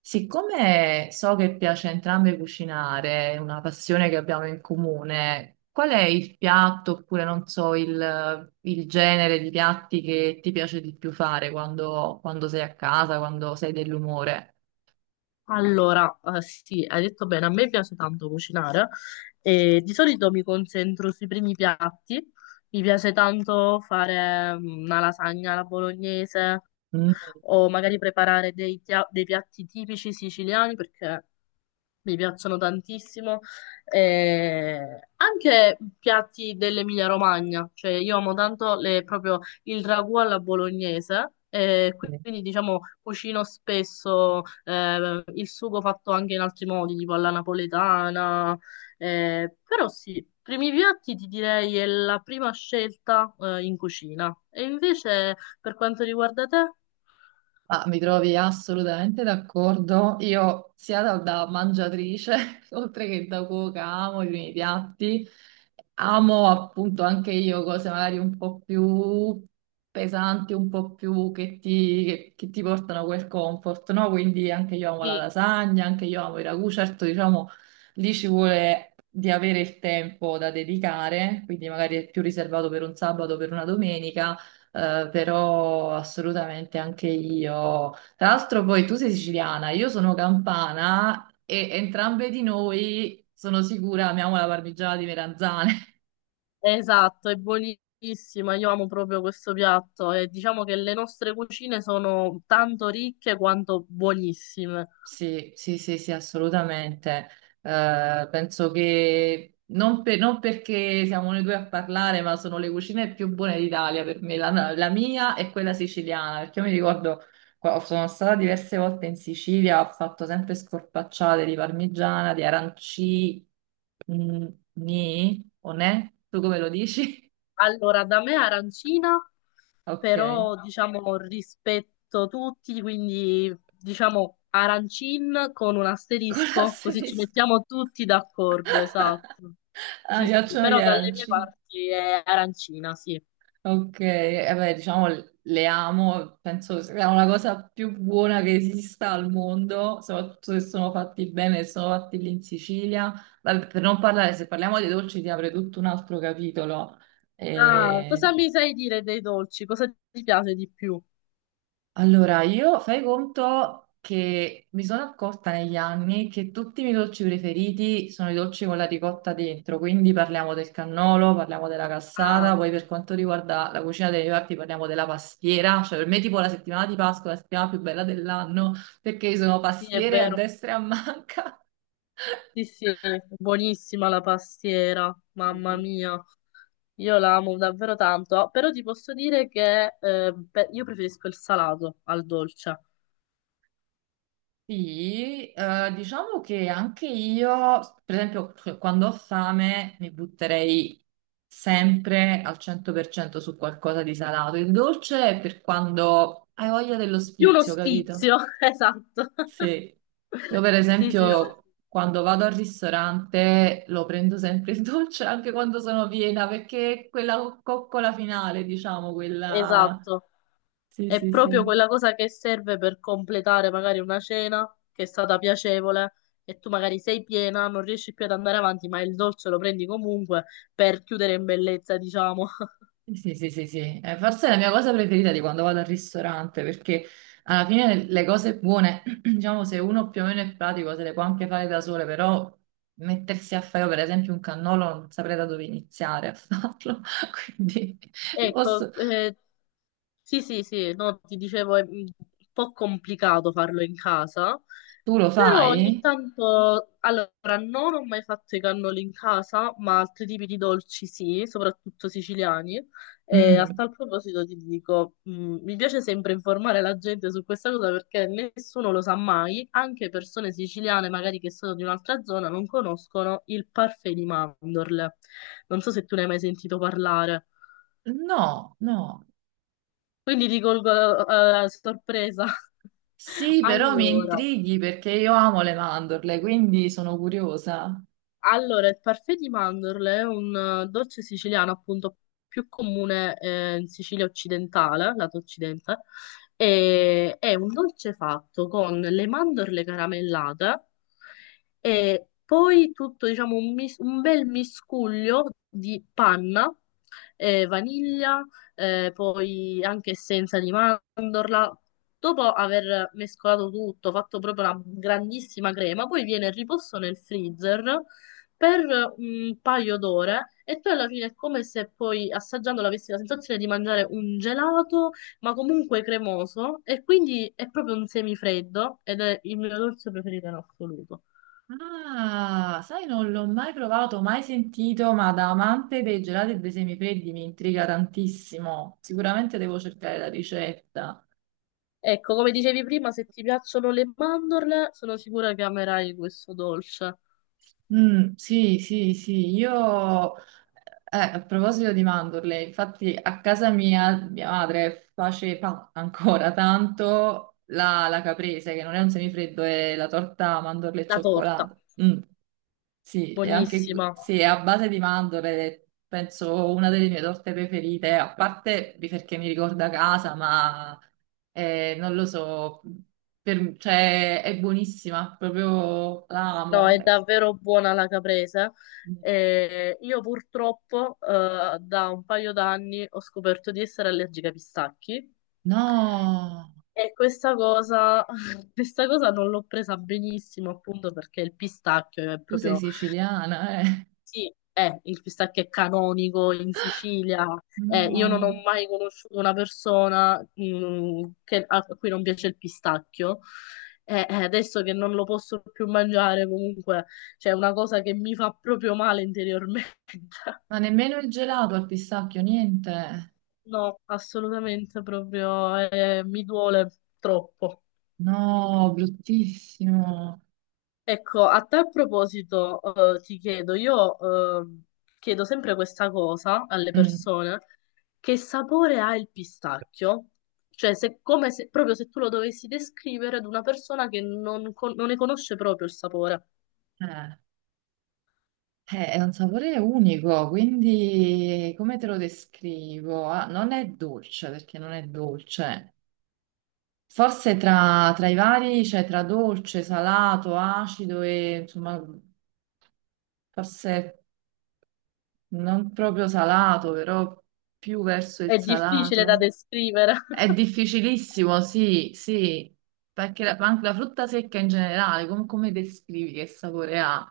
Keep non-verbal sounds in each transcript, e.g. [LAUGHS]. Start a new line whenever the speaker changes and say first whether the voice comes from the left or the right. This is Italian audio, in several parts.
right: Siccome so che piace a entrambe cucinare, è una passione che abbiamo in comune, qual è il piatto oppure non so il genere di piatti che ti piace di più fare quando, quando sei a casa, quando sei dell'umore?
left: Allora, sì, hai detto bene, a me piace tanto cucinare e di solito mi concentro sui primi piatti, mi piace tanto fare una lasagna alla bolognese
right: Mm.
left: o magari preparare dei piatti tipici siciliani perché mi piacciono tantissimo. Anche piatti dell'Emilia-Romagna, cioè io amo tanto proprio il ragù alla bolognese. Quindi diciamo cucino spesso, il sugo fatto anche in altri modi, tipo alla napoletana, però sì, primi piatti ti direi è la prima scelta, in cucina. E invece per quanto riguarda te?
right: Ah, mi trovi assolutamente d'accordo. Io sia da mangiatrice, [LAUGHS] oltre che da cuoca, amo i miei piatti. Amo appunto anche io cose magari un po' più pesanti, un po' più che ti portano quel comfort, no? Quindi anche io amo la lasagna, anche io amo i ragù. Certo, diciamo, lì ci vuole di avere il tempo da dedicare, quindi magari è più riservato per un sabato o per una domenica però assolutamente anche io. Tra l'altro, poi tu sei siciliana, io sono campana e entrambe di noi sono sicura amiamo la parmigiana di meranzane. [LAUGHS]
left: Esatto, è buonissima, io amo proprio questo piatto e diciamo che le nostre cucine sono tanto ricche quanto buonissime.
right: Sì, sì, sì, sì, assolutamente. Penso che non perché siamo noi due a parlare, ma sono le cucine più buone d'Italia per me, la mia e quella siciliana, perché io mi ricordo. Sono stata diverse volte in Sicilia, ho fatto sempre scorpacciate di parmigiana, di aranci. Mm. Ni o ne? Tu come lo dici?
left: Allora, da me arancina,
right: [LAUGHS] Ok,
left: però diciamo rispetto tutti, quindi diciamo arancin con un
right: con
left: asterisco, così ci
right: l'asterisco.
left: mettiamo tutti d'accordo,
right: [LAUGHS]
left: esatto.
right: Ah, mi
left: Sì, sì,
right: piacciono gli
left: però dalle mie
right: arancini.
left: parti è arancina, sì.
right: Ok, eh beh, diciamo le amo, penso sia una cosa più buona che esista al mondo, soprattutto se sono fatti bene, se sono fatti lì in Sicilia. Vabbè, per non parlare, se parliamo di dolci ti apre tutto un altro capitolo.
left: Ah, cosa mi sai dire dei dolci? Cosa ti piace di più?
right: Allora, io fai conto che mi sono accorta negli anni che tutti i miei dolci preferiti sono i dolci con la ricotta dentro, quindi parliamo del cannolo, parliamo della cassata,
left: Ah,
right: poi per quanto riguarda la cucina dei reparti parliamo della pastiera, cioè per me tipo la settimana di Pasqua è la settimana più bella dell'anno perché ci sono
left: sì, è
right: pastiere a
left: vero.
right: destra e a manca.
left: Sì, sì, buonissima la pastiera, mamma
right: [LAUGHS]
left: mia, io la amo davvero tanto. Ah, però ti posso dire che, io preferisco il salato al dolce,
right: Sì, diciamo che anche io, per esempio, cioè, quando ho fame mi butterei sempre al 100% su qualcosa di salato. Il dolce è per quando hai voglia dello
left: più uno
right: spizio, capito?
left: sfizio, [LAUGHS] esatto,
right: Sì. Io per
left: [LAUGHS] sì, sì, sì,
right: esempio quando vado al ristorante lo prendo sempre il dolce anche quando sono piena, perché è quella coccola finale, diciamo, quella...
left: esatto,
right: Sì,
left: è
right: sì,
left: proprio
right: sì.
left: quella cosa che serve per completare magari una cena che è stata piacevole e tu magari sei piena, non riesci più ad andare avanti, ma il dolce lo prendi comunque per chiudere in bellezza, diciamo.
right: Sì, sì, sì, sì. Forse è la mia cosa preferita di quando vado al ristorante, perché alla fine le cose buone, [CLEARS THROAT] diciamo, se uno più o meno è pratico, se le può anche fare da sole, però mettersi a fare, io, per esempio, un cannolo, non saprei da dove iniziare a farlo. [LAUGHS] Quindi,
left: Ecco,
right: posso-
left: sì, sì, sì, no, ti dicevo è un po' complicato farlo in casa,
right: tu lo
left: però
right: fai?
left: ogni tanto, allora, non ho mai fatto i cannoli in casa, ma altri tipi di dolci sì, soprattutto siciliani. E a
right: Mm.
left: tal proposito ti dico, mi piace sempre informare la gente su questa cosa perché nessuno lo sa mai, anche persone siciliane magari che sono di un'altra zona non conoscono il parfait di mandorle. Non so se tu ne hai mai sentito parlare.
right: No, no.
left: Quindi ti colgo a sorpresa. [LAUGHS]
right: Sì, però mi
left: Allora,
right: intrighi perché io amo le mandorle, quindi sono curiosa.
left: Il parfait di mandorle è un dolce siciliano appunto più comune, in Sicilia occidentale, lato occidente, e è un dolce fatto con le mandorle caramellate e poi tutto, diciamo, un bel miscuglio di panna, vaniglia, poi anche essenza di mandorla. Dopo aver mescolato tutto, fatto proprio una grandissima crema, poi viene riposto nel freezer per un paio d'ore e poi alla fine è come se poi assaggiandolo avessi la sensazione di mangiare un gelato, ma comunque cremoso e quindi è proprio un semifreddo ed è il mio dolce preferito in assoluto.
right: Ah, sai, non l'ho mai provato, mai sentito, ma da amante dei gelati e dei semifreddi mi intriga tantissimo. Sicuramente devo cercare la ricetta.
left: Ecco, come dicevi prima, se ti piacciono le mandorle, sono sicura che amerai questo dolce.
right: Mm, sì, sì, sì, io... a proposito di mandorle, infatti a casa mia, mia madre faceva ancora tanto la caprese, che non è un semifreddo, è la torta mandorle e
left: La torta,
right: cioccolato. Mm. Sì, e anche
left: buonissima.
right: sì, è a base di mandorle, penso una delle mie torte preferite, a parte di perché mi ricorda casa, ma non lo so, cioè, è buonissima, proprio la
left: No,
right: amo.
left: è davvero buona la caprese. E io purtroppo, da un paio d'anni ho scoperto di essere allergica ai pistacchi.
right: No,
left: E questa cosa, [LAUGHS] questa cosa non l'ho presa benissimo, appunto perché il pistacchio è
right: tu sei
left: proprio,
right: siciliana, eh?
left: sì, è, il pistacchio è canonico in Sicilia. Io non ho
right: No,
left: mai conosciuto una persona, a cui non piace il pistacchio. Adesso che non lo posso più mangiare, comunque, c'è una cosa che mi fa proprio male interiormente. [LAUGHS]
right: ma nemmeno il gelato al pistacchio, niente.
left: No, assolutamente proprio, mi duole troppo.
right: No, bruttissimo.
left: Ecco, a tal proposito, ti chiedo, io ehm, chiedo sempre questa cosa alle
right: Mm,
left: persone, che sapore ha il pistacchio? Cioè, se, come se, proprio se tu lo dovessi descrivere ad una persona che non ne conosce proprio il sapore.
right: eh. È un sapore unico, quindi come te lo descrivo? Ah, non è dolce perché non è dolce. Forse tra i vari, cioè tra dolce, salato, acido e insomma, forse non proprio salato, però più verso il
left: È difficile da
right: salato.
left: descrivere.
right: È
left: [LAUGHS]
right: difficilissimo, sì, sì, perché ma anche la frutta secca in generale, come descrivi che sapore ha?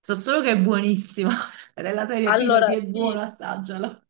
right: So solo che è buonissima, [LAUGHS] della serie fidati,
left: Allora,
right: è
left: sì,
right: buono, assaggialo.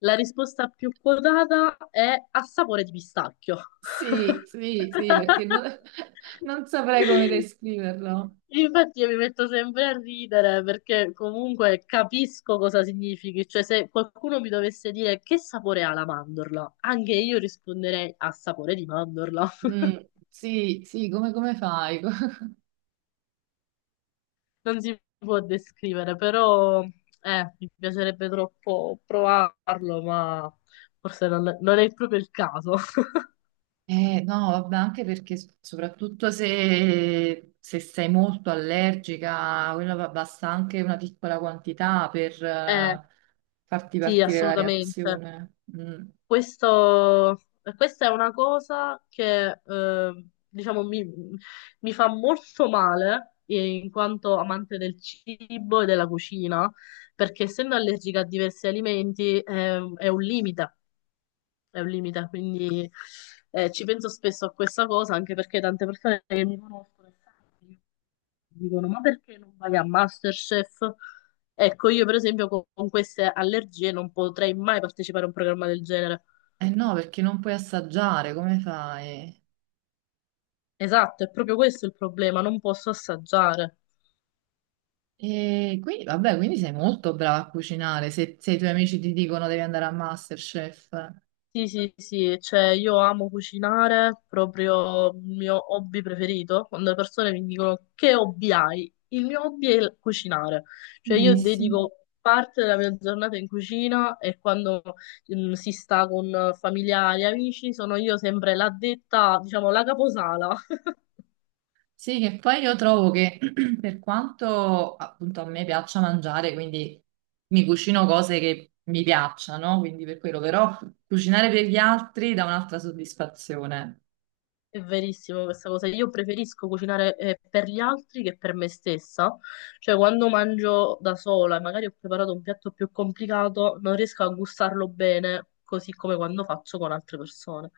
left: la risposta più quotata è a sapore di pistacchio.
right: Sì, sì, sì, perché non, [LAUGHS] non saprei come
left: [LAUGHS]
right: descriverlo.
left: Infatti io mi metto sempre a ridere perché comunque capisco cosa significhi, cioè se qualcuno mi dovesse dire che sapore ha la mandorla, anche io risponderei a sapore di mandorla. [LAUGHS]
right: Mm, sì, sì, come, come fai? [LAUGHS]
left: Non si può descrivere, però mi piacerebbe troppo provarlo, ma forse non è proprio il caso. [LAUGHS]
right: No, vabbè, anche perché soprattutto se, se sei molto allergica, quello basta anche una piccola quantità per
left: Eh,
right: farti
left: sì,
right: partire la
left: assolutamente.
right: reazione. Mm.
left: Questo, Questa è una cosa che, diciamo, mi fa molto male, in quanto amante del cibo e della cucina, perché essendo allergica a diversi alimenti, è un limite, quindi ci penso spesso a questa cosa, anche perché tante persone che mi conoscono e sanno che io dicono, ma perché non vai a MasterChef? Ecco, io per esempio con queste allergie non potrei mai partecipare a un programma del genere.
right: Eh no, perché non puoi assaggiare, come fai?
left: Esatto, è proprio questo il problema, non posso assaggiare.
right: E quindi, vabbè, quindi sei molto brava a cucinare. Se, se i tuoi amici ti dicono devi andare a MasterChef.
left: Sì, sì, sì, cioè io amo cucinare, proprio il mio hobby preferito. Quando le persone mi dicono che hobby hai, il mio hobby è il cucinare. Cioè io
right: Bellissimo.
left: dedico parte della mia giornata in cucina e quando si sta con familiari, amici, sono io sempre l'addetta, diciamo, la caposala.
right: Sì, che poi io trovo che [CLEARS THROAT] per quanto appunto a me piaccia mangiare, quindi mi cucino cose che mi piacciono, quindi per quello, però cucinare per gli altri dà un'altra soddisfazione.
left: È verissimo questa cosa. Io preferisco cucinare, per gli altri che per me stessa. Cioè, quando mangio da sola e magari ho preparato un piatto più complicato, non riesco a gustarlo bene, così come quando faccio con altre persone.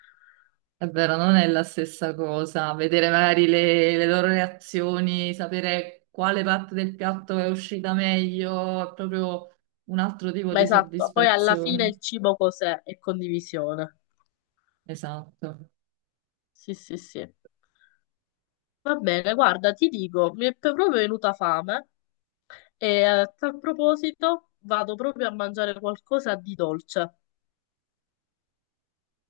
right: È vero, non è la stessa cosa. Vedere magari le loro reazioni, sapere quale parte del piatto è uscita meglio, è proprio un altro tipo
left: Ma
right: di
left: esatto, poi alla fine
right: soddisfazione.
left: il cibo cos'è? È condivisione.
right: Esatto.
left: Sì, sì, sì. Va bene, guarda, ti dico, mi è proprio venuta fame e a tal proposito vado proprio a mangiare qualcosa di dolce.